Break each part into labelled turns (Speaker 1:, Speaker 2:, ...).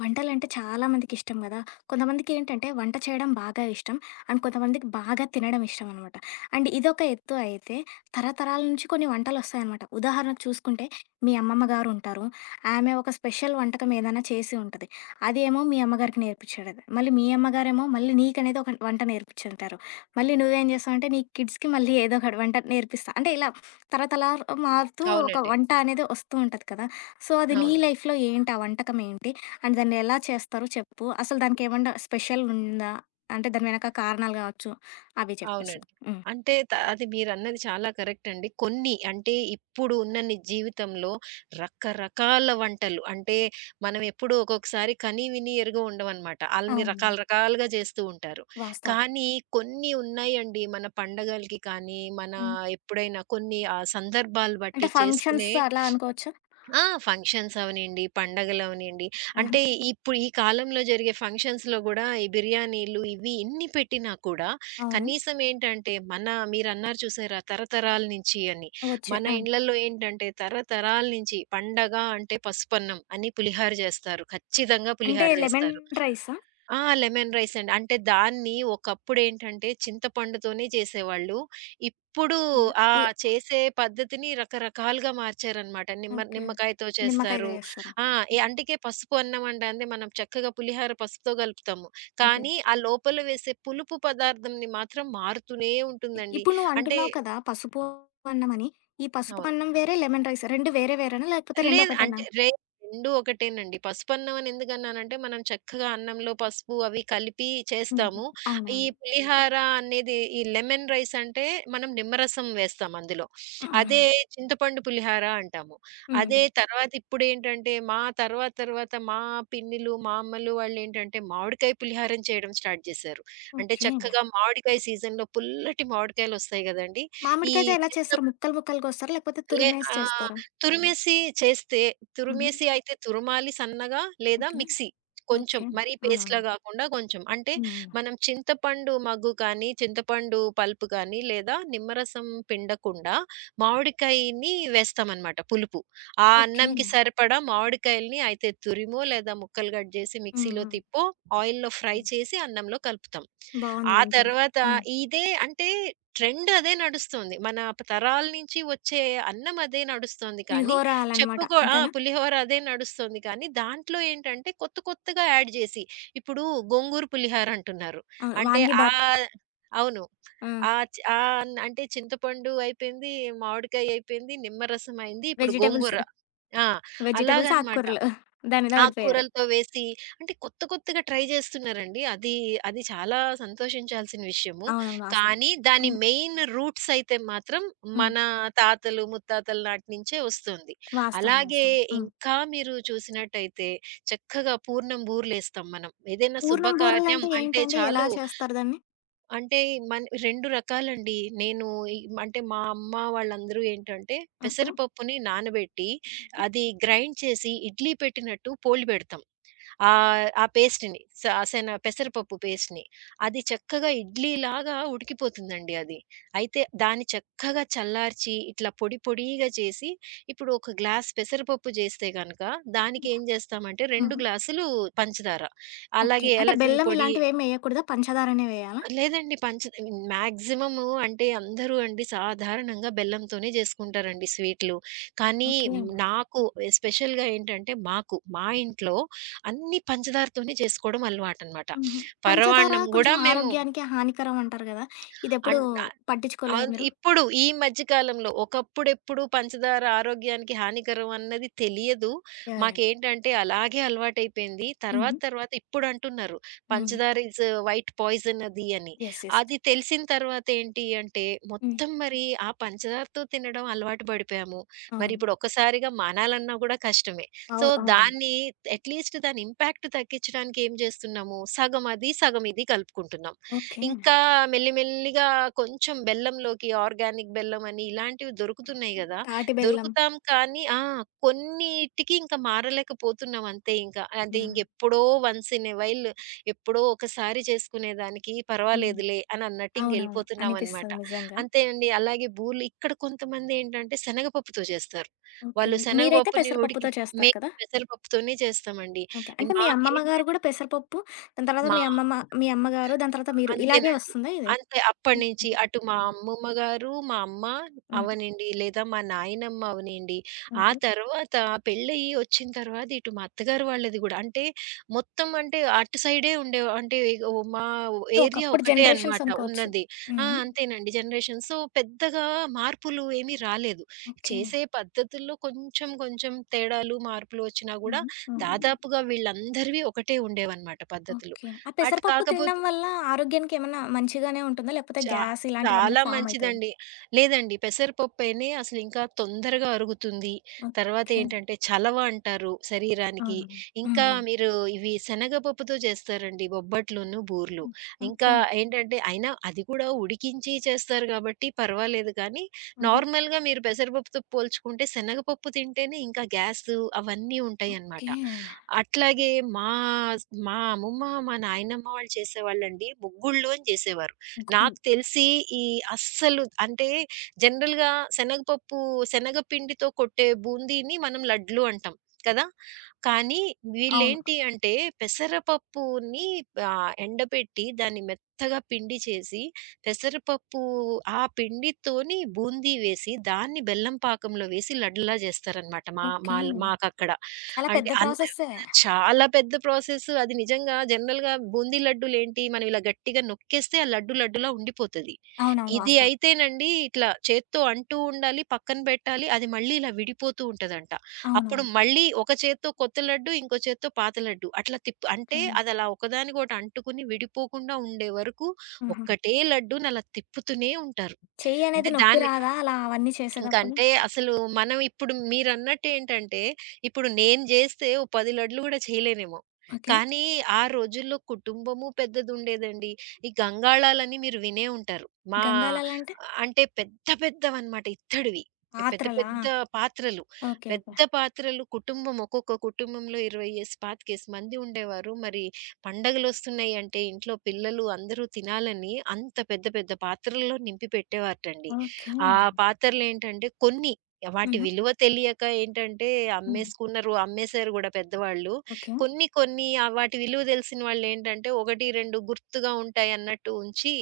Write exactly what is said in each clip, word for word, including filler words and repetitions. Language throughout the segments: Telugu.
Speaker 1: వంటలంటే చాలా మందికిష్టం గదా! కొంతమందికేంటంటే వంట చేయడం బాగా ఇష్టం. అండ్ కొంతమందికి బాగా తినడం ఇష్టం అనమాట. అండ్ ఇదొక ఎత్తు అయితే, తరతరాల నుంచి కొన్ని వంటలొస్తాయనమాట. ఉదాహరణకు చూసుకుంటే, మీ అమ్మమ్మ గారుంటారు. ఆమె ఒక స్పెషల్ వంటకం ఏదైనా చేసి ఉంటది. అదేమో మీ అమ్మగారికి నేర్పించేది. మళ్ళీ మీ అమ్మగారేమో మళ్ళీ నీకనేది ఒక వంట నేర్పించుంటారు. మళ్ళీ నువ్వేం చేస్తావంటే, నీ కిడ్స్‌కి మళ్ళీ ఏదో ఒక వంట నేర్పిస్తా. అంటే ఇలా తరతరాలు మారుతూ ఒక
Speaker 2: అవునండి.
Speaker 1: వంట అనేది వస్తూ ఉంటది కదా! సో, అది నీ
Speaker 2: అవును.
Speaker 1: లైఫ్‌లో ఏంటి? ఆ వంటకం ఏంటి? అండ్ దాన్ని ఎలా చేస్తారో చెప్పు. అసలు దానికేమన్నా స్పెషల్ ఉందా? అంటే దాని వెనక కారణాలు గావచ్చు. అవి చెప్పేసి.
Speaker 2: అవునండి.
Speaker 1: హ్మ్.
Speaker 2: అంటే త అది మీరన్నది చాలా కరెక్ట్ అండి. కొన్ని అంటే ఇప్పుడు ఉన్న ని జీవితంలో రకరకాల వంటలు అంటే మనం ఎప్పుడూ ఒక్కొక్కసారి కని విని ఎరుగ ఉండమనమాట. ఆళ్ళని
Speaker 1: అవును.
Speaker 2: రకాల రకాలుగా జేస్తూ ఉంటారు.
Speaker 1: వాస్తవం.
Speaker 2: కానీ కొన్ని ఉన్నాయండి మన పండగలకి కానీ, మన
Speaker 1: హ్మ్.
Speaker 2: ఎప్పుడైనా కొన్ని ఆ సందర్భాలు
Speaker 1: అంటే
Speaker 2: బట్టి
Speaker 1: ఫంక్షన్స్
Speaker 2: చేసుకునే
Speaker 1: అలా అనుకోవచ్చా?
Speaker 2: ఆ! ఫంక్షన్స్ అవనియండి, పండగలవనియండి.
Speaker 1: ఆహా!
Speaker 2: అంటే ఇప్పుడు ఈ కాలంలో జరిగే ఫంక్షన్స్‌లో గూడా ఈ బిర్యానీలు ఇవి ఇన్ని పెట్టినా కూడా
Speaker 1: అవును.
Speaker 2: కనీసం ఏంటంటే మన మీరన్నారు చూసారా తరతరాల నుంచి అని.
Speaker 1: వచ్చే.
Speaker 2: మన
Speaker 1: ఆ!
Speaker 2: ఇండ్లలో ఏంటంటే తరతరాల నుంచి పండగ అంటే పసుపన్నం అని పులిహార జేస్తారు. ఖచ్చితంగా
Speaker 1: అంటే
Speaker 2: పులిహార
Speaker 1: లెమన్
Speaker 2: జేస్తారు.
Speaker 1: రైసా?
Speaker 2: ఆ! లెమన్ రైస్ అండి. అంటే దాన్ని ఒకప్పుడేంటంటే చింతపండుతోనే చేసేవాళ్ళు. ఇప్పుడు
Speaker 1: హ్మ్.
Speaker 2: ఆ
Speaker 1: ఈ
Speaker 2: చేసే పద్ధతిని రకరకాలుగా మార్చారనమాట. నిమ్మ
Speaker 1: ఓకే.
Speaker 2: నిమ్మకాయతో
Speaker 1: నిమ్మకాయతో
Speaker 2: చేస్తారు.
Speaker 1: చేస్తారా?
Speaker 2: ఆ! ఎ అంటికే పసుపు అన్నం అండి మనం చక్కగా పులిహార పసుపుతో కలుపుతాము.
Speaker 1: ఓకే.
Speaker 2: కానీ ఆ లోపల వేసే పులుపు పదార్థంని మాత్రం మారుతూనే ఉంటుందండి.
Speaker 1: ఇప్పుడు నువ్వు
Speaker 2: అంటే
Speaker 1: అంటున్నావు కదా! పసుపు అన్నమని. ఈ పసుపు
Speaker 2: అవును.
Speaker 1: అన్నం వేరే, లెమన్ రైస్ రెండు వేరే వేరేనా? లేకపోతే రెండు
Speaker 2: లేదు.
Speaker 1: ఒకటేనా?
Speaker 2: అంటే రేర్ రెండూ ఒకటేనండి. పసుపన్నం అని ఎందుకన్నానంటే, మనం చక్కగా అన్నంలో పసుపు అవి కలిపి
Speaker 1: హ్మ్.
Speaker 2: చేస్తాము. ఈ
Speaker 1: అవునవును.
Speaker 2: పులిహార అనేది ఈ లెమన్ రైస్ అంటే మనం నిమ్మరసం వేస్తాం అందులో.
Speaker 1: అవునా?
Speaker 2: అదే
Speaker 1: హ్మ్.
Speaker 2: చింతపండు పులిహార అంటాము.
Speaker 1: హ్మ్.
Speaker 2: అదే తర్వాత ఇప్పుడేంటంటే, మా తర్వాత తర్వాత మా పిన్నిలు, మా అమ్మలు వాళ్ళేంటంటే మామిడికాయ పులిహారని చేయడం స్టార్ట్ చేశారు. అంటే
Speaker 1: ఓకే.
Speaker 2: చక్కగా మామిడికాయ సీజన్‌లో పుల్లటి మామిడికాయలొస్తాయి గదండీ! ఈ
Speaker 1: మామిడికాయతో ఎలా
Speaker 2: చింత
Speaker 1: చేస్తారు? ముక్కలు ముక్కలు కోస్తారా? లేకపోతే
Speaker 2: లే
Speaker 1: తురిమేసి
Speaker 2: ఆ!
Speaker 1: చేస్తారా?
Speaker 2: తురిమేసి చేస్తే
Speaker 1: హుహు.
Speaker 2: తురిమేసి అయితే తురమాలి సన్నగా లేదా
Speaker 1: ఓకే.
Speaker 2: మిక్సీ. కొంచెం
Speaker 1: ఓకే.
Speaker 2: మరీ పేస్ట్‌లా
Speaker 1: అవునవునులే.
Speaker 2: గాకుండా కొంచెం. అంటే
Speaker 1: హ్మ్. హ్మ్.
Speaker 2: మనం చింతపండు మగ్గు కానీ, చింతపండు పల్ప్ కానీ లేదా నిమ్మరసం పిండకుండా మామిడికాయని వేస్తామనమాట పులుపు. ఆ
Speaker 1: ఓకే.
Speaker 2: అన్నంకి సరిపడా మామిడికాయలని అయితే తురిమో లేదా ముక్కలు కట్ జేసి
Speaker 1: హ్మ్.
Speaker 2: మిక్సీలో
Speaker 1: హ్మ్.
Speaker 2: తిప్పో ఆయిల్‌లో ఫ్రై
Speaker 1: ఓకే.
Speaker 2: చేసి అన్నంలో కలుపుతాం.
Speaker 1: బావుంది
Speaker 2: ఆ
Speaker 1: వింటుంటే.
Speaker 2: తర్వాత
Speaker 1: హ్మ్.
Speaker 2: ఇదే అంటే ట్రెండ్ అదే నడుస్తుంది. మన ప తరాల నుంచి వచ్చే అన్నం అదే నడుస్తుంది కానీ,
Speaker 1: పులిహోర అలనమాట.
Speaker 2: చెప్పుకో ఆ!
Speaker 1: అంతేనా?
Speaker 2: పులిహోర అదే నడుస్తుంది కానీ, దాంట్లో ఏంటంటే కొత్త కొత్తగా యాడ్ జేసి, ఇప్పుడు గోంగూర పులిహోర అంటున్నారు.
Speaker 1: ఆ!
Speaker 2: అంటే
Speaker 1: వాంగీబాత్.
Speaker 2: ఆహ్, అవును.
Speaker 1: ఆ!
Speaker 2: ఆ చ్ ఆహ్, అంటే చింతపండు అయిపోయింది, మామిడికాయ అయిపోయింది, నిమ్మరసం అయింది, ఇప్పుడు
Speaker 1: వెజిటబుల్స్,
Speaker 2: గోంగూర. ఆ!
Speaker 1: వెజిటబుల్స్,
Speaker 2: అలాగనమాట.
Speaker 1: ఆకుకూరలు దాని మీద పడిపోయారు.
Speaker 2: ఆకుకూరలతో వేసి అంటే కొత్త కొత్తగా ట్రై చేస్తున్నారండి. అది, అది చాలా సంతోషించాల్సిన విషయము.
Speaker 1: అవునవును. వాస్తవం.
Speaker 2: కానీ దాని
Speaker 1: హ్మ్.
Speaker 2: మెయిన్ రూట్స్ అయితే మాత్రం
Speaker 1: హ్మ్.
Speaker 2: మన తాతలు, ముత్తాతల నాటి నుంచే వస్తుంది.
Speaker 1: వాస్తవం.
Speaker 2: అలాగే
Speaker 1: వాస్తవం. హ్మ్.
Speaker 2: ఇంకా మీరు చూసినట్టయితే చక్కగా పూర్ణం బూర్లేస్తాం మనం. ఏదైనా
Speaker 1: పూర్ణం
Speaker 2: శుభకార్యం
Speaker 1: బూరెలంటే
Speaker 2: అంటే
Speaker 1: ఏంటండి? ఎలా
Speaker 2: చాలు
Speaker 1: చేస్తారు దాన్ని?
Speaker 2: అంటే మన్ రెండు రకాలండి. నేను ఈ అంటే మా అమ్మ వాళ్ళందరూ ఏంటంటే
Speaker 1: ఓకే.
Speaker 2: పెసరపప్పుని నానబెట్టి అది గ్రైండ్ చేసి ఇడ్లీ పెట్టినట్టు పోలి పెడతాం. ఆహ్, ఆ పేస్ట్‌ని స శన పెసరపప్పు పేస్ట్‌ని. అది చక్కగా ఇడ్లీలాగా ఉడికిపోతుందండి అది. అయితే దాన్ని చక్కగా చల్లార్చి ఇట్లా పొడి పొడిగా చేసి ఇప్పుడు ఒక గ్లాస్ పెసరపప్పు చేస్తే గనక దానికి ఏం చేస్తామంటే రెండు
Speaker 1: హుహు.
Speaker 2: గ్లాసులు పంచదార,
Speaker 1: ఓకే.
Speaker 2: అలాగే
Speaker 1: అంటే
Speaker 2: ఏలకుల
Speaker 1: బెల్లం
Speaker 2: పొడి
Speaker 1: ఇలాంటివేమి ఎయకూడదా? పంచదారనే వేయాలా?
Speaker 2: లేదండి. పంచ మాక్సిమము అంటే అందరూ అండి సాధారణంగా బెల్లంతోనే జేసుకుంటారండి స్వీట్లు. కానీ
Speaker 1: ఓకే.
Speaker 2: మ్, నాకు ఎస్పెషల్‌గా ఏంటంటే మాకు మా ఇంట్లో అన్నీ పంచదారతోనే చేసుకోవడం అలవాటనమాట.
Speaker 1: హుహు. పంచదార
Speaker 2: పరవాన్నం
Speaker 1: కొంచెం
Speaker 2: గూడా మేము
Speaker 1: ఆరోగ్యానికి హానికరం అంటారు గదా! ఇదెప్పుడు
Speaker 2: అన్
Speaker 1: పట్టించుకోలేదా
Speaker 2: అవును.
Speaker 1: మీరు?
Speaker 2: ఇప్పుడు ఈ మధ్య కాలంలో ఒకప్పుడెప్పుడు పంచదార ఆరోగ్యానికి హానికరం అన్నది తెలియదు.
Speaker 1: యాహ్! యాహ్!
Speaker 2: మాకేంటంటే అలాగే అలవాటైపోయింది. తర్వాత
Speaker 1: హుహు.
Speaker 2: తర్వాత ఇప్పుడంటున్నారు.
Speaker 1: హ్మ్.
Speaker 2: పంచదార ఈజ్ వైట్ పాయిజన్ అది అని.
Speaker 1: యెస్. యెస్.
Speaker 2: అది తెలిసిన తర్వాత ఏంటి అంటే
Speaker 1: హ్మ్.
Speaker 2: మొత్తం మరి ఆ పంచదారతో తినడం అలవాటు పడిపోయాము. మరి
Speaker 1: అవును.
Speaker 2: ఇప్పుడు ఒక్కసారిగా మానాలన్నా కూడా కష్టమే.
Speaker 1: అవు
Speaker 2: సో
Speaker 1: అవునవును.
Speaker 2: దాన్ని అట్‌లీస్ట్ దాని ఇంపాక్ట్ తగ్గించడానికి ఏం చేస్తున్నాము? సగం అది, సగం ఇది కలుపుకుంటున్నాం.
Speaker 1: ఓకే.
Speaker 2: ఇంకా మెల్లిమెల్లిగా కొంచెం బెల్లంలోకి ఆర్గానిక్ బెల్లం అని ఇలాంటివి దొరుకుతున్నాయి గదా!
Speaker 1: తాటి బెల్లం.
Speaker 2: దొరుకుతాం కానీ ఆ! కొన్నిటికి ఇంకా మారలేకపోతున్నాం అంతే ఇంకా. అది
Speaker 1: హ్మ్.
Speaker 2: ఇంకెప్పుడో వన్స్ ఇన్ ఎ వైల్ ఎప్పుడో ఒకసారి చేసుకునేదానికి
Speaker 1: హ్మ్.
Speaker 2: పర్వాలేదులే అని అన్నట్టు
Speaker 1: అవునవును.
Speaker 2: ఇంకెళ్ళిపోతున్నాం అనమాట.
Speaker 1: అనిపిస్తది నిజంగా.
Speaker 2: అంతే అండి. అలాగే బూర్లు ఇక్కడ కొంతమందేంటంటే శనగపప్పుతో చేస్తారు.
Speaker 1: ఓకే.
Speaker 2: వాళ్ళు
Speaker 1: మీరైతే
Speaker 2: శనగపప్పుని
Speaker 1: పెసరపప్పుతో
Speaker 2: ఉడికి
Speaker 1: చేస్తారు
Speaker 2: మేము
Speaker 1: కదా!
Speaker 2: పెసరపప్పుతోనే చేస్తామండి.
Speaker 1: ఓకే.
Speaker 2: ఈ
Speaker 1: అంటే మీ
Speaker 2: మాకే
Speaker 1: అమ్మమ్మ గారు గూడా పెసరపప్పు, దాని తర్వాత
Speaker 2: మా
Speaker 1: మీ అమ్మమ్మ మీ అమ్మగారు, దాని తర్వాత మీరు ఇలాగే
Speaker 2: అంతేనండి.
Speaker 1: వస్తుందా ఇది?
Speaker 2: అంతే అప్పటినుంచి అటు మా అమ్మమ్మ గారు, మా అమ్మ
Speaker 1: హ్మ్.
Speaker 2: అవ్వనియండి, లేదా మా నాయనమ్మ అవ్వనియండి, ఆ
Speaker 1: ఓకే.
Speaker 2: తర్వాత పెళ్ళయ్యి వచ్చిన తర్వాత ఇటు మా అత్తగారు వాళ్ళది గూడా. అంటే మొత్తం అంటే అటు సైడే ఉండే అంటే ఓ మా ఏరియా
Speaker 1: ఒకప్పుడు
Speaker 2: ఒకటే
Speaker 1: జనరేషన్స్
Speaker 2: అన్నమాట
Speaker 1: అనుకోవచ్చు.
Speaker 2: ఉన్నది. ఆ!
Speaker 1: హ్మ్.
Speaker 2: అంతేనండి జనరేషన్. సో, పెద్దగా మార్పులు ఏమీ రాలేదు.
Speaker 1: ఓకే.
Speaker 2: చేసే పద్ధతుల్లో కొంచెం కొంచెం తేడాలు, మార్పులు వచ్చినా గూడా
Speaker 1: హుహు. హ్మ్.
Speaker 2: దాదాపుగా వీళ్ళందరివి ఒకటే ఉండేవన్నమాట పద్ధతులు.
Speaker 1: ఓకే. ఆ
Speaker 2: అటు
Speaker 1: పెసరపప్పు తినడం
Speaker 2: కాకపోతే
Speaker 1: వల్ల ఆరోగ్యానికేమన్నా మంచిగానే ఉంటుందా? లేకపోతే
Speaker 2: చా
Speaker 1: గ్యాస్ ఇలాంటివేమన్నా
Speaker 2: చాలా
Speaker 1: ఫార్మ్ అవుతాయా?
Speaker 2: మంచిదండి. లేదండి పెసరపప్పేనే అసలు ఇంకా తొందరగా అరుగుతుంది.
Speaker 1: ఓకే.
Speaker 2: తర్వాతేంటంటే చలవ అంటారు శరీరానికి.
Speaker 1: అవును. హ్మ్.
Speaker 2: ఇంకా
Speaker 1: హ్మ్.
Speaker 2: మీరు ఇవి శనగపప్పుతో చేస్తారండి బొబ్బట్లును, బూర్లు.
Speaker 1: హ్మ్.
Speaker 2: ఇంకా
Speaker 1: ఓకే.
Speaker 2: ఏంటంటే అయినా అది కూడా ఉడికించి చేస్తారు కాబట్టి పర్వాలేదు కానీ,
Speaker 1: ఆహా!
Speaker 2: నార్మల్‌గా మీరు పెసరపప్పుతో పోల్చుకుంటే శనగపప్పు తింటేనే ఇంకా గ్యాసు అవన్నీ ఉంటాయన్నమాట.
Speaker 1: ఓకే.
Speaker 2: అట్లాగే మా మా అమ్మమ్మ, మా నాయనమ్మ వాళ్ళు చేసేవాళ్ళండి ముగ్గుళ్ళోని చేసేవారు.
Speaker 1: గు
Speaker 2: నాకు తెలిసి ఈ అస్సలు అంటే జనరల్‌గా శనగపప్పు శనగపిండితో కొట్టే బూందీని మనం లడ్లు అంటాం కదా! కానీ
Speaker 1: అవును.
Speaker 2: వీళ్ళేంటి అంటే పెసరపప్పుని ఆహ్, ఎండబెట్టి దాన్ని మెత్తగా పిండి చేసి, పెసరపప్పు ఆ పిండితోని బూందీ వేసి, దాన్ని బెల్లం పాకంలో వేసి లడ్డులా చేస్తారనమాట. మా
Speaker 1: ఓకే.
Speaker 2: మాల్ మాకక్కడ.
Speaker 1: చాలా
Speaker 2: అంటే
Speaker 1: పెద్ద
Speaker 2: అన్
Speaker 1: ప్రాసెస్సే.
Speaker 2: చాలా పెద్ద ప్రాసెస్. అది నిజంగా జనరల్‌గా బూందీ లడ్డూలేంటి, మనం ఇలా గట్టిగా నొక్కేస్తే ఆ లడ్డు లడ్డులా ఉండిపోతది.
Speaker 1: అవునవును.
Speaker 2: ఇది
Speaker 1: వాస్తవం.
Speaker 2: అయితేనండి ఇట్లా చేత్తో అంటూ ఉండాలి, పక్కన పెట్టాలి. అది మళ్ళీ ఇలా విడిపోతూ ఉంటదంట. అప్పుడు
Speaker 1: అవునవును.
Speaker 2: మళ్ళీ ఒక చేత్తో కొత్త లడ్డు, ఇంకో చేత్తో పాత లడ్డు అట్లా తిప్పు
Speaker 1: ఓకే.
Speaker 2: అంటే అదలా ఒకదానికొకటి అంటుకుని విడిపోకుండా ఉండే వరకు
Speaker 1: ఆహా!
Speaker 2: ఒక్కటే లడ్డూని అలా తిప్పుతూనే ఉంటారు.
Speaker 1: చెయ్యి అనేది
Speaker 2: అంటే
Speaker 1: నొప్పి
Speaker 2: దాన్ని
Speaker 1: రాదా అలా అవన్నీ చేసేటప్పుడు?
Speaker 2: ఇంకంటే అసలు మనం ఇప్పుడు మీరన్నట్టేంటంటే, ఇప్పుడు నేను జేస్తే ఓ పది లడ్లు గూడా చేయలేనేమో.
Speaker 1: ఓకే.
Speaker 2: కానీ ఆ రోజుల్లో కుటుంబము పెద్దదుండేదండి. ఈ గంగాళాలని మీరు వినే ఉంటారు. మా
Speaker 1: గంగాలాలంటే?
Speaker 2: అంటే పెద్ద పెద్దవన్నమాట ఇత్తడివి. పెద్ద
Speaker 1: పాత్రలా?
Speaker 2: పెద్ద పాత్రలు.
Speaker 1: ఓకే. ఓకే.
Speaker 2: పెద్ద పాత్రలు కుటుంబం ఒక్కొక్క కుటుంబంలో ఇరవై పాతికేసి మంది ఉండేవారు. మరి పండగలొస్తున్నాయంటే ఇంట్లో పిల్లలు అందరూ తినాలని అంత పెద్ద పెద్ద పాత్రల్లో నింపి పెట్టేవారటండి.
Speaker 1: ఓకే.
Speaker 2: ఆ పాత్రలేంటంటే కొన్ని వాటి
Speaker 1: హుహు.
Speaker 2: విలువ తెలియక ఏంటంటే
Speaker 1: హ్మ్.
Speaker 2: అమ్మేసుకున్నారు, అమ్మేసారు గూడా పెద్దవాళ్ళు.
Speaker 1: ఓకే.
Speaker 2: కొన్ని కొన్ని ఆహ్, వాటి విలువ తెలిసిన వాళ్ళేంటంటే ఒకటి, రెండు గుర్తుగా ఉంటాయన్నట్టు ఉంచి,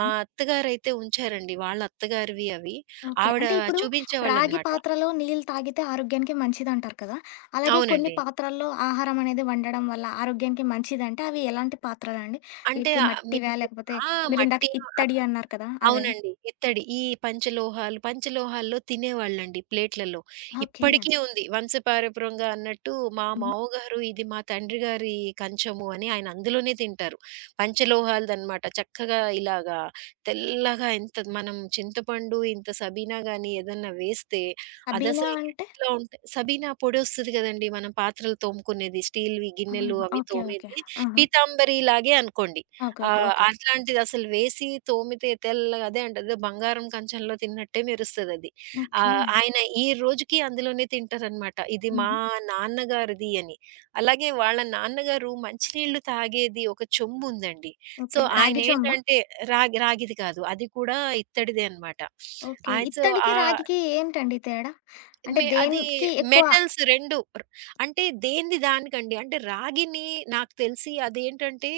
Speaker 2: మా అత్తగారైతే ఉంచారండి. వాళ్ళ అత్తగారివి అవి.
Speaker 1: ఓకే.
Speaker 2: ఆవిడ
Speaker 1: అంటే ఇప్పుడు రాగి
Speaker 2: చూపించేవాళ్ళనమాట.
Speaker 1: పాత్రలో నీళ్ళు తాగితే ఆరోగ్యానికి మంచిదంటారు కదా! అలాగే కొన్ని
Speaker 2: అవునండి.
Speaker 1: పాత్రల్లో ఆహారం అనేది వండడం వల్ల ఆరోగ్యానికి మంచిదంటే అవి ఎలాంటి పాత్రలండి?
Speaker 2: అంటే
Speaker 1: లైక్
Speaker 2: ఆహ్,
Speaker 1: మట్టివా?
Speaker 2: మీకు
Speaker 1: లేకపోతే
Speaker 2: ఆ!
Speaker 1: మీరిందాక
Speaker 2: మట్టి
Speaker 1: ఇత్తడి అన్నారు కదా! అవా?
Speaker 2: అవునండి. ఇత్తడి. ఈ పంచలోహాలు పంచలోహాల్లో తినేవాళ్ళండి ప్లేట్‌లలో.
Speaker 1: ఓకే.
Speaker 2: ఇప్పటికీ ఉంది వంశపారపర్యంగా అన్నట్టు మా
Speaker 1: హ్మ్.
Speaker 2: మావగారు ఇది మా తండ్రి గారి కంచము అని ఆయన అందులోనే తింటారు. పంచలోహాలదనమాట. చక్కగా ఇలాగా తెల్లగా ఇంత మనం చింతపండు, ఇంత సబీనా గాని ఏదన్నా వేస్తే
Speaker 1: సబీనా
Speaker 2: అదసలు
Speaker 1: అంటే
Speaker 2: ఎట్లా ఉంటాయి సబీనా పొడొస్తది గదండీ! మనం పాత్రలు తోముకునేది స్టీల్‌వి
Speaker 1: ఆహా!
Speaker 2: గిన్నెలు అవి
Speaker 1: ఓకే. ఓకే.
Speaker 2: తోమేది.
Speaker 1: ఆహా!
Speaker 2: పీతాంబరిలాగే అనుకోండి.
Speaker 1: ఓకే. ఓకే.
Speaker 2: ఆహ్,
Speaker 1: ఓకే.
Speaker 2: అట్లాంటిదసలు వేసి తోమితే తెల్లగా అదే అంటారు. "ఏదో బంగారం కంచంలో తిన్నట్టే మెరుస్తదది."
Speaker 1: ఓకే.
Speaker 2: ఆహ్, ఆయన ఈ రోజుకి అందులోనే తింటారనమాట. ఇది మా
Speaker 1: హుహు.
Speaker 2: నాన్నగారిది అని. అలాగే వాళ్ళ నాన్నగారు మంచినీళ్ళు తాగేది ఒక చెంబుందండి. So,
Speaker 1: okay. రాగి చొంబా?
Speaker 2: ఆయనేంటంటే రాగి రాగిది కాదు. అది కూడా ఇత్తడిదే అనమాట.
Speaker 1: ఓకే.
Speaker 2: ఆయి సో,
Speaker 1: ఇత్తడికి,
Speaker 2: ఆ
Speaker 1: రాగికి ఏంటండి తేడా? అంటే
Speaker 2: మే అది
Speaker 1: దేనికి ఎక్కువ
Speaker 2: మెటల్స్ రెండు ర్ అంటే దేనిది దానికండి. అంటే రాగిని నాకు తెలిసి అదేంటంటే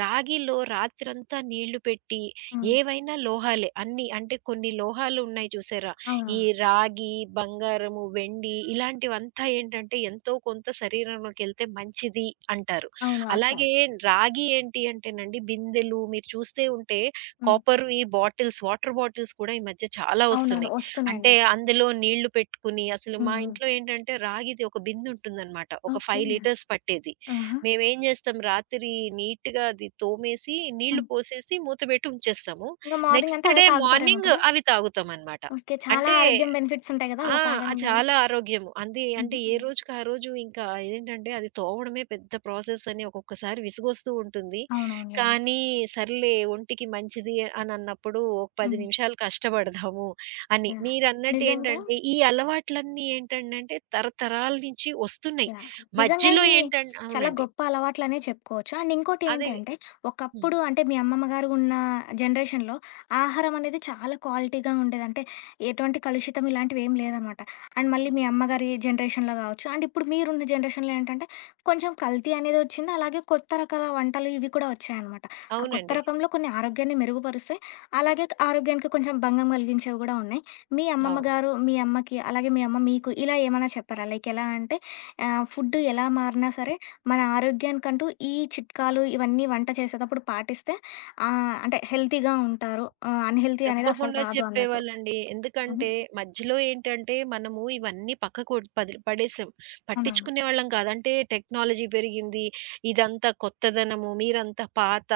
Speaker 2: రాగిలో రాత్రంతా నీళ్లు పెట్టి
Speaker 1: హ్మ్.
Speaker 2: ఏవైనా లోహాలే అన్నీ. అంటే కొన్ని లోహాలు ఉన్నాయి చూసారా? ఈ
Speaker 1: అవునవును.
Speaker 2: రాగి, బంగారము, వెండి ఇలాంటివంతా ఏంటంటే ఎంతో కొంత శరీరంలోకెళ్తే మంచిది అంటారు.
Speaker 1: అవును. వాస్తవం.
Speaker 2: అలాగే రాగి ఏంటి అంటేనండి బిందెలు మీరు చూస్తే ఉంటే
Speaker 1: హ్మ్.
Speaker 2: కాపర్‌వి బాటిల్స్ వాటర్ బాటిల్స్ కూడా ఈ మధ్య చాలా
Speaker 1: అవునవును.
Speaker 2: వస్తున్నాయి. అంటే
Speaker 1: వస్తున్నాయండి.
Speaker 2: అందులో నీళ్లు పెట్టుకుని అసలు
Speaker 1: హ్మ్.
Speaker 2: మా
Speaker 1: హ్మ్.
Speaker 2: ఇంట్లో ఏంటంటే రాగిది ఒక బిందుంటుందనమాట. ఒక
Speaker 1: ఓకే.
Speaker 2: ఐదు లీటర్స్ పట్టేది.
Speaker 1: ఆహా!
Speaker 2: మేమేం జేస్తాం రాత్రి నీట్‌గా అది తోమేసి, నీళ్లు
Speaker 1: హ్మ్.
Speaker 2: పోసేసి మూతబెట్టి ఉంచేస్తాము.
Speaker 1: ఇంక మార్నింగ్ అంతా
Speaker 2: నెక్స్ట్
Speaker 1: అవే
Speaker 2: డే
Speaker 1: తాగుతారేమో
Speaker 2: మార్నింగ్
Speaker 1: కదా!
Speaker 2: అవి తాగుతామనమాట.
Speaker 1: ఓకే. చాలా
Speaker 2: అంటే
Speaker 1: ఆరోగ్యం బెనిఫిట్స్ ఉంటాయి గదా!
Speaker 2: ఆ!
Speaker 1: అలా
Speaker 2: ఆ!
Speaker 1: తాగడం వల్ల.
Speaker 2: చాలా ఆరోగ్యము. అంది అంటే ఏ
Speaker 1: హ్మ్.
Speaker 2: రోజుకి ఆ రోజు ఇంకా ఏంటంటే అది తోమడమే పెద్ద ప్రాసెస్ అని ఒక్కొక్కసారి విసుగొస్తూ ఉంటుంది.
Speaker 1: అవునవునులెండి.
Speaker 2: కానీ సర్లే ఒంటికి మంచిది అనన్నప్పుడు ఒక పది
Speaker 1: హ్మ్.
Speaker 2: నిమిషాలు కష్టపడదాము అని.
Speaker 1: యాహ్!
Speaker 2: మీరన్నట్టు
Speaker 1: నిజంగా
Speaker 2: ఏంటంటే ఈ అలవాట్లన్నీ ఏంటంటే తరతరాల నుంచి వస్తున్నాయి.
Speaker 1: యాహ్! నిజంగా
Speaker 2: మధ్యలో
Speaker 1: ఇవి
Speaker 2: ఏంటం
Speaker 1: చాలా
Speaker 2: అవునండి.
Speaker 1: గొప్ప అలవాట్లనే చెప్పుకోవచ్చు. అండ్
Speaker 2: అదే
Speaker 1: ఇంకోటేంటంటే,
Speaker 2: హ్మ్.
Speaker 1: ఒకప్పుడు అంటే మీ అమ్మమ్మ గారు ఉన్న జనరేషన్‌లో ఆహారం అనేది చాలా క్వాలిటీగా ఉండేది. అంటే ఎటువంటి కలుషితం ఇలాంటివేం లేదనమాట. అండ్ మళ్ళీ మీ అమ్మగారి జనరేషన్‌లో గావచ్చు, అండ్ ఇప్పుడు మీరున్న జనరేషన్‌లో ఏంటంటే, కొంచెం కల్తీ అనేది వచ్చింది. అలాగే కొత్త రకాల వంటలు ఇవి కూడా వచ్చాయనమాట. ఆ కొత్త
Speaker 2: అవునండి.
Speaker 1: రకంలో కొన్ని ఆరోగ్యాన్ని మెరుగుపరుస్తాయి. అలాగే ఆరోగ్యానికి కొంచెం భంగం కలిగించేవి గూడా ఉన్నాయి. మీ అమ్మమ్మ
Speaker 2: అవును.
Speaker 1: గారు మీ అమ్మకి, అలాగే మీ అమ్మ మీకు ఇలా ఏమన్నా చెప్పారా? లైక్ ఎలా అంటే ఆహ్, ఫుడ్ ఎలా మారినా సరే, మన ఆరోగ్యానికంటూ ఈ చిట్కాలు ఇవన్నీ వంట చేసేటప్పుడు పాటిస్తే ఆహ్, అంటే హెల్తీగా ఉంటారు. ఆహ్, అన్‌హెల్తీ అనేది అస్సలు
Speaker 2: తప్పకుండా
Speaker 1: రాదు అన్నట్టు.
Speaker 2: చెప్పేవాళ్ళండి.
Speaker 1: హుహు.
Speaker 2: ఎందుకంటే మధ్యలో ఏంటంటే మనము ఇవన్నీ పక్కకు ఒడ్- పది పడేసాం.
Speaker 1: అవునవును.
Speaker 2: పట్టించుకునేవాళ్ళం కాదు. అంటే టెక్నాలజీ పెరిగింది. ఇదంతా కొత్తదనము, మీరంతా పాత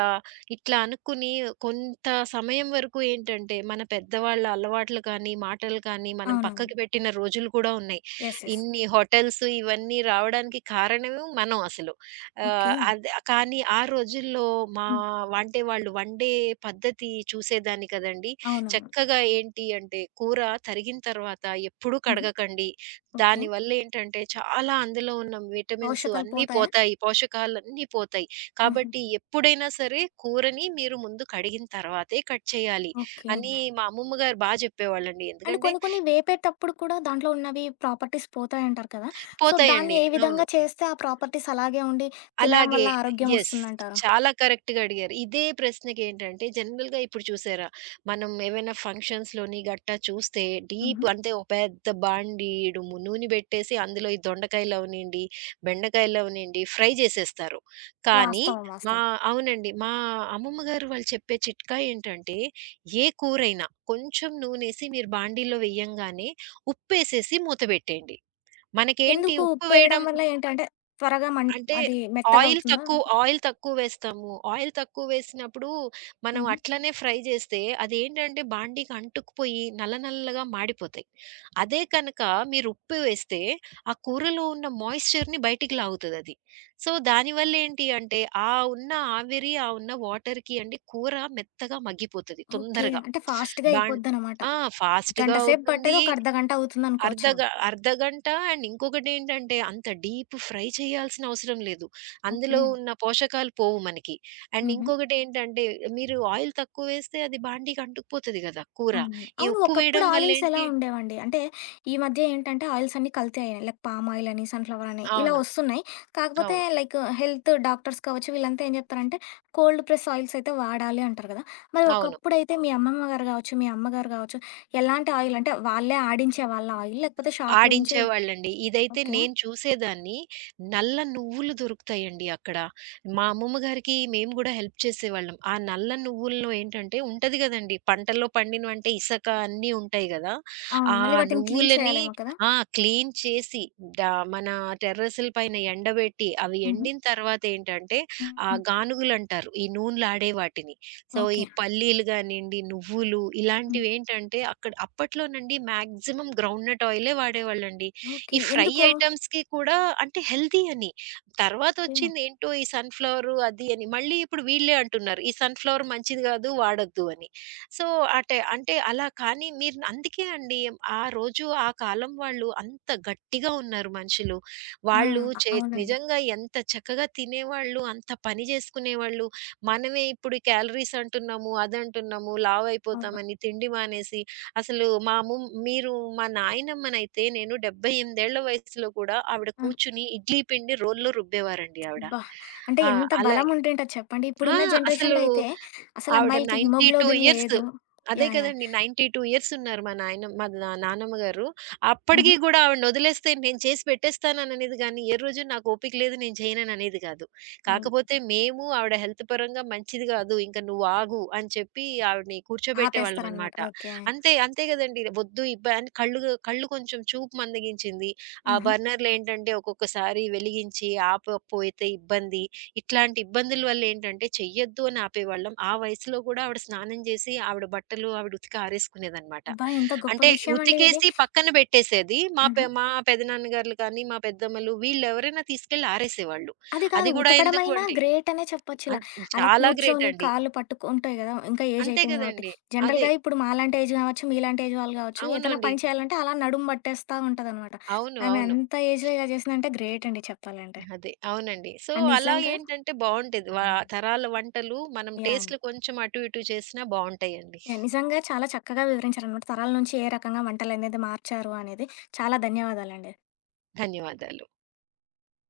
Speaker 2: ఇట్లా అనుకుని కొంత సమయం వరకు ఏంటంటే మన పెద్దవాళ్ళ అలవాట్లు కానీ, మాటలు కానీ మనం
Speaker 1: అవునవును.
Speaker 2: పక్కకి పెట్టిన రోజులు కూడా ఉన్నాయి.
Speaker 1: యెస్. యెస్.
Speaker 2: ఇన్ని హోటల్స్ ఇవన్నీ రావడానికి కారణం మనం అసలు.
Speaker 1: ఓకే.
Speaker 2: ఆహ్, అది కానీ ఆ రోజుల్లో మా
Speaker 1: హ్మ్.
Speaker 2: అంటే వాళ్ళు వండే పద్ధతి చూసేదాన్ని కదండీ!
Speaker 1: అవునవును.
Speaker 2: చక్కగా ఏంటి అంటే కూర తరిగిన తర్వాత ఎప్పుడూ
Speaker 1: హుహు.
Speaker 2: కడగకండి.
Speaker 1: ఓకే.
Speaker 2: దానివల్ల ఏంటంటే చాలా అందులో ఉన్న విటమిన్స్
Speaker 1: పోషకాలు
Speaker 2: అన్నీ
Speaker 1: పోతాయా?
Speaker 2: పోతాయి. పోషకాలన్నీ పోతాయి.
Speaker 1: హుహు.
Speaker 2: కాబట్టి ఎప్పుడైనా సరే కూరని మీరు ముందు కడిగిన తర్వాతే కట్ చేయాలి
Speaker 1: ఓకే.
Speaker 2: అని మా అమ్మమ్మ గారు బా చెప్పేవాళ్ళండి.
Speaker 1: అండ్
Speaker 2: ఎందుకంటే
Speaker 1: కొన్ని కొన్ని వేపేటప్పుడు కూడా దాంట్లో ఉన్నవి ప్రాపర్టీస్ పోతాయంటారు కదా! సో, దాన్ని
Speaker 2: పోతాయండి.
Speaker 1: ఏ
Speaker 2: అవును.
Speaker 1: విధంగా చేస్తే ఆ ప్రాపర్టీస్ అలాగే ఉండి తినడం వల్ల
Speaker 2: అలాగే.
Speaker 1: ఆరోగ్యం
Speaker 2: యెస్.
Speaker 1: వస్తుందంటారు?
Speaker 2: చాలా కరెక్ట్‌గా అడిగారు. ఇదే ప్రశ్నకేంటంటే జనరల్‌గా ఇప్పుడు చూసారా, మనం ఏవైనా ఫంక్షన్స్‌లోని గట్టా చూస్తే
Speaker 1: హుహు.
Speaker 2: డీప్ అంటే ఒక పెద్ద బాండీడు నూనె బెట్టేసి అందులో ఈ దొండకాయలవనియండి, బెండకాయలవనియండి ఫ్రై జేసేస్తారు. కానీ
Speaker 1: వాస్తవం.
Speaker 2: మా
Speaker 1: వాస్తవం.
Speaker 2: అవునండి. మా అమ్మమ్మ గారు వాళ్ళు చెప్పే చిట్కా ఏంటంటే, ఏ కూరైనా కొంచెం నూనేసి మీరు బాండీలో వెయ్యంగానే ఉప్పేసేసి మూత బెట్టేయండి. మనకేంటి
Speaker 1: ఎందుకు
Speaker 2: ఉప్పు
Speaker 1: ఉప్పేయడం
Speaker 2: వేయడం
Speaker 1: వల్ల ఏంటి? అంటే త్వరగా మన్
Speaker 2: అంటే
Speaker 1: అది మెత్తగా ఆ!
Speaker 2: ఆయిల్
Speaker 1: అవుతుందా?
Speaker 2: తక్కువ ఆయిల్ తక్కువ వేస్తాము. ఆయిల్ తక్కువ వేసినప్పుడు మనం
Speaker 1: హుహు.
Speaker 2: అట్లనే ఫ్రై చేస్తే అదేంటంటే బాండీకి అంటుకుపోయి నల్ల నల్లగా మాడిపోతాయి. అదే కనుక మీరు ఉప్పు వేస్తే ఆ కూరలో ఉన్న మాయిశ్చర్‌ని బయటికి లాగుతదది. సో, దానివల్ల ఏంటి అంటే ఆ ఉన్న ఆవిరి, ఆ ఉన్న వాటర్‌కి అండి కూర మెత్తగా మగ్గిపోతది
Speaker 1: ఓకే.
Speaker 2: తొందరగా.
Speaker 1: అంటే ఫాస్ట్‌గా
Speaker 2: బాన్
Speaker 1: అయిపోద్దనమాట.
Speaker 2: ఆ!
Speaker 1: గంట
Speaker 2: ఫాస్ట్‌గా
Speaker 1: సేపు పట్టేది
Speaker 2: అవుతుంది.
Speaker 1: ఒక అర్ధగంట
Speaker 2: అర్ధగ
Speaker 1: అవుతుందనుకోవచ్చేమో.
Speaker 2: అర్ధగంట అండ్ ఇంకొకటేంటంటే అంత డీప్ ఫ్రై చేయాల్సిన అవసరం లేదు.
Speaker 1: ఓకే.
Speaker 2: అందులో ఉన్న పోషకాలు పోవు మనకి. అండ్
Speaker 1: హుహు.
Speaker 2: ఇంకొకటేంటంటే మీరు ఆయిల్ తక్కువ వేస్తే అది బాండీకి అంటుకుపోతది గదా! కూర.
Speaker 1: అవును.
Speaker 2: ఈ
Speaker 1: అవును.
Speaker 2: ఉప్పు
Speaker 1: ఒకప్పుడు
Speaker 2: వేయడం
Speaker 1: ఆయిల్స్ ఎలా
Speaker 2: వల్లేంటి
Speaker 1: ఉండేవండి? అంటే ఈ మధ్య ఏంటంటే ఆయిల్స్ అన్నీ కల్తీ అయినాయి. లైక్ పామ్ ఆయిల్ అని, సన్‌ఫ్లవర్ అని ఇలా
Speaker 2: అవును.
Speaker 1: వస్తున్నాయి. కాకపోతే
Speaker 2: అవును.
Speaker 1: లైక్ హెల్త్ డాక్టర్స్ కావచ్చు వీళ్ళంతా ఏం చెప్తారంటే కోల్డ్ ప్రెస్ ఆయిల్స్ అయితే వాడాలి అంటారు కదా! మరి
Speaker 2: అవును.
Speaker 1: ఒకప్పుడైతే మీ అమ్మమ్మ గారు కావచ్చు, మీ అమ్మగారు కావచ్చు ఎలాంటి ఆయిల్ అంటే వాళ్ళే ఆడించేవాళ్ళా ఆయిల్? లేకపోతే షాప్‌లో నుంచి
Speaker 2: ఆడించేవాళ్ళండి. ఇదైతే
Speaker 1: ఓకే.
Speaker 2: నేను చూసేదాన్ని. నల్ల నువ్వులు దొరుకుతాయండి అక్కడ. మా అమ్మమ్మ గారికి మేము గూడా హెల్ప్ చేసేవాళ్ళం. ఆ నల్ల నువ్వుల్లో ఏంటంటే ఉంటది గదండీ! పంటల్లో పండినవంటే ఇసక అన్నీ ఉంటాయి గదా!
Speaker 1: అవును.
Speaker 2: ఆ
Speaker 1: మళ్ళీ వాటిని క్లీన్
Speaker 2: నువ్వులని
Speaker 1: చేయాలేమో కదా!
Speaker 2: ఆ! క్లీన్ చేసి డ మన టెర్రస్‌ల పైన ఎండబెట్టి, అవి
Speaker 1: హుహు.
Speaker 2: ఎండిన తర్వాత ఏంటంటే, ఆ
Speaker 1: హ్మ్.
Speaker 2: గానుగులంటారు. ఈ నూనెలాడే వాటిని. సో, ఈ
Speaker 1: ఓకే.
Speaker 2: పల్లీలు గానియండి, నువ్వులు
Speaker 1: హ్మ్.
Speaker 2: ఇలాంటివేంటంటే అక్కడ అప్పట్లోనండి మాక్సిమం గ్రౌండ్ నట్ ఆయిలే వాడేవాళ్ళండి.
Speaker 1: ఓకే.
Speaker 2: ఈ ఫ్రై
Speaker 1: ఎందుకు?
Speaker 2: ఐటమ్స్‌కి కూడా అంటే హెల్తీ అని.
Speaker 1: ఓకే.
Speaker 2: తర్వాతొచ్చిందేంటో ఈ సన్‌ఫ్లవర్ అది అని. మళ్ళీ ఇప్పుడు వీళ్ళే అంటున్నారు. ఈ సన్‌ఫ్లవర్ మంచిది గాదు వాడొద్దు అని. సో, అటే అంటే అలా కానీ మీరు అందుకే అండి ఆ రోజు ఆ కాలం వాళ్ళు అంత గట్టిగా ఉన్నారు మనుషులు.
Speaker 1: ఆ!
Speaker 2: వాళ్ళు చే
Speaker 1: అవునండి.
Speaker 2: నిజంగా ఎంత చక్కగా తినేవాళ్ళు, అంత పని జేసుకునేవాళ్ళు. మనమే ఇప్పుడు ఈ క్యాలరీస్ అంటున్నాము, అదంటున్నాము,
Speaker 1: అవును.
Speaker 2: లావయిపోతామని, తిండి మానేసి అసలు మా అమ్మ మీరు మా నాయనమ్మనైతే నేను డెబ్బై ఎనిమిది ఏళ్ల వయసులో కూడా ఆవిడ
Speaker 1: ఆ!
Speaker 2: కూర్చుని ఇడ్లీ పిండి రోల్లో రుబ్బేవారండి ఆవిడ.
Speaker 1: అబ్బా! అంటే
Speaker 2: ఆ!
Speaker 1: ఎంత బలం
Speaker 2: అలాగే
Speaker 1: ఉంటేంటది చెప్పండి.
Speaker 2: ఆ!
Speaker 1: ఇప్పుడున్న జనరేషన్‌లో
Speaker 2: అసలు
Speaker 1: అయితే అసలు
Speaker 2: ఆవిడ
Speaker 1: అమ్మాయిలకి
Speaker 2: తొంభై రెండు
Speaker 1: హిమోగ్లోబిన్
Speaker 2: ఇయర్స్.
Speaker 1: లేదు.
Speaker 2: అదే
Speaker 1: యాహ్! యాహ్!
Speaker 2: కదండీ! తొంభై రెండు ఇయర్స్ ఉన్నారు మా నాయనమ్మ మా నా నానమ్మ గారు. అప్పటికి
Speaker 1: హుహు.
Speaker 2: గూడా ఆవిడనొదిలేస్తే నేను చేసి పెట్టేస్తానననేది గానీ, ఏ రోజు నాకు ఓపిక లేదు నేను చేయనననేది గాదు.
Speaker 1: హ్మ్.
Speaker 2: కాకపోతే మేము ఆవిడ హెల్త్ పరంగా మంచిది గాదు. ఇంక నువ్వాగు అని చెప్పి ఆవిడని
Speaker 1: ఆపేస్తారనమాట.
Speaker 2: కూర్చోబెట్టేవాళ్ళమనమాట.
Speaker 1: ఓకే.
Speaker 2: అంతే అంతే గదండీ! వద్దు ఇబ్బ అని కళ్ళు కళ్ళు కొంచెం చూపు మందగించింది. ఆ
Speaker 1: ఆహా!
Speaker 2: బర్నర్‌లేంటంటే ఒక్కొక్కసారి వెలిగించి ఆపకపోతే ఇబ్బంది. ఇట్లాంటి ఇబ్బందుల వల్లేంటంటే చెయ్యొద్దు అని ఆపేవాళ్ళం. ఆ వయసులో గూడా ఆవిడ స్నానం జేసి, ఆవిడ బట్టలు ఆవిడ ఉతికి ఆరేసుకునేదనమాట.
Speaker 1: అబ్బా! ఎంత గొప్ప
Speaker 2: అంటే
Speaker 1: విషయం అండి ఇది.
Speaker 2: ఉతికేసి పక్కన బెట్టేసేది. మా
Speaker 1: ఆహా!
Speaker 2: పె మా పెదనాన్నగార్లు కానీ, మా పెద్దమ్మలు వీళ్ళెవరైనా తీసుకెళ్ళి ఆరేసేవాళ్ళు.
Speaker 1: అది కాదు
Speaker 2: అది గూడా ఎందుకు
Speaker 1: ఉతకడమైనా
Speaker 2: అంటే
Speaker 1: గ్రేట్ అనే చెప్పొచ్చిలా.
Speaker 2: అంత్
Speaker 1: అలా
Speaker 2: చాలా గ్రేట్
Speaker 1: కూర్చొని
Speaker 2: అండి.
Speaker 1: కాళ్ళు పట్టుకుంటాయి గదా! ఇంకా ఏజ్
Speaker 2: అంతే
Speaker 1: అయిపోయింది కాబట్టి.
Speaker 2: గదండీ. అదే.
Speaker 1: జనరల్‌గా ఇప్పుడు మాలాంటి ఏజ్ గావచ్చు, మీలాంటి ఏజ్ వాళ్ళు గావచ్చు
Speaker 2: అవును
Speaker 1: ఏదైనా
Speaker 2: అండి.
Speaker 1: పని చేయాలంటే అలా నడుము పట్టేస్తా ఉంటదనమాట.
Speaker 2: అవును.
Speaker 1: ఆమె
Speaker 2: అవును.
Speaker 1: అంత ఏజ్‌లో ఇలా చేసిందంటే గ్రేట్ అండి చెప్పాలంటే.
Speaker 2: అదే. అవునండి. సో,
Speaker 1: అండ్
Speaker 2: అలా
Speaker 1: నిజంగా
Speaker 2: ఏంటంటే బావుంటది. వ తరాల వంటలు మనం
Speaker 1: యాహ్!
Speaker 2: టేస్ట్‌లు కొంచెం అటు ఇటు చేసినా బావుంటాయండి.
Speaker 1: యాహ్! నిజంగా చాలా చక్కగా వివరించారనమాట. తరాల నుంచి ఏ రకంగా వంటలనేది మార్చారు అనేది. చాలా ధన్యవాదాలండి.
Speaker 2: ధన్యవాదాలు.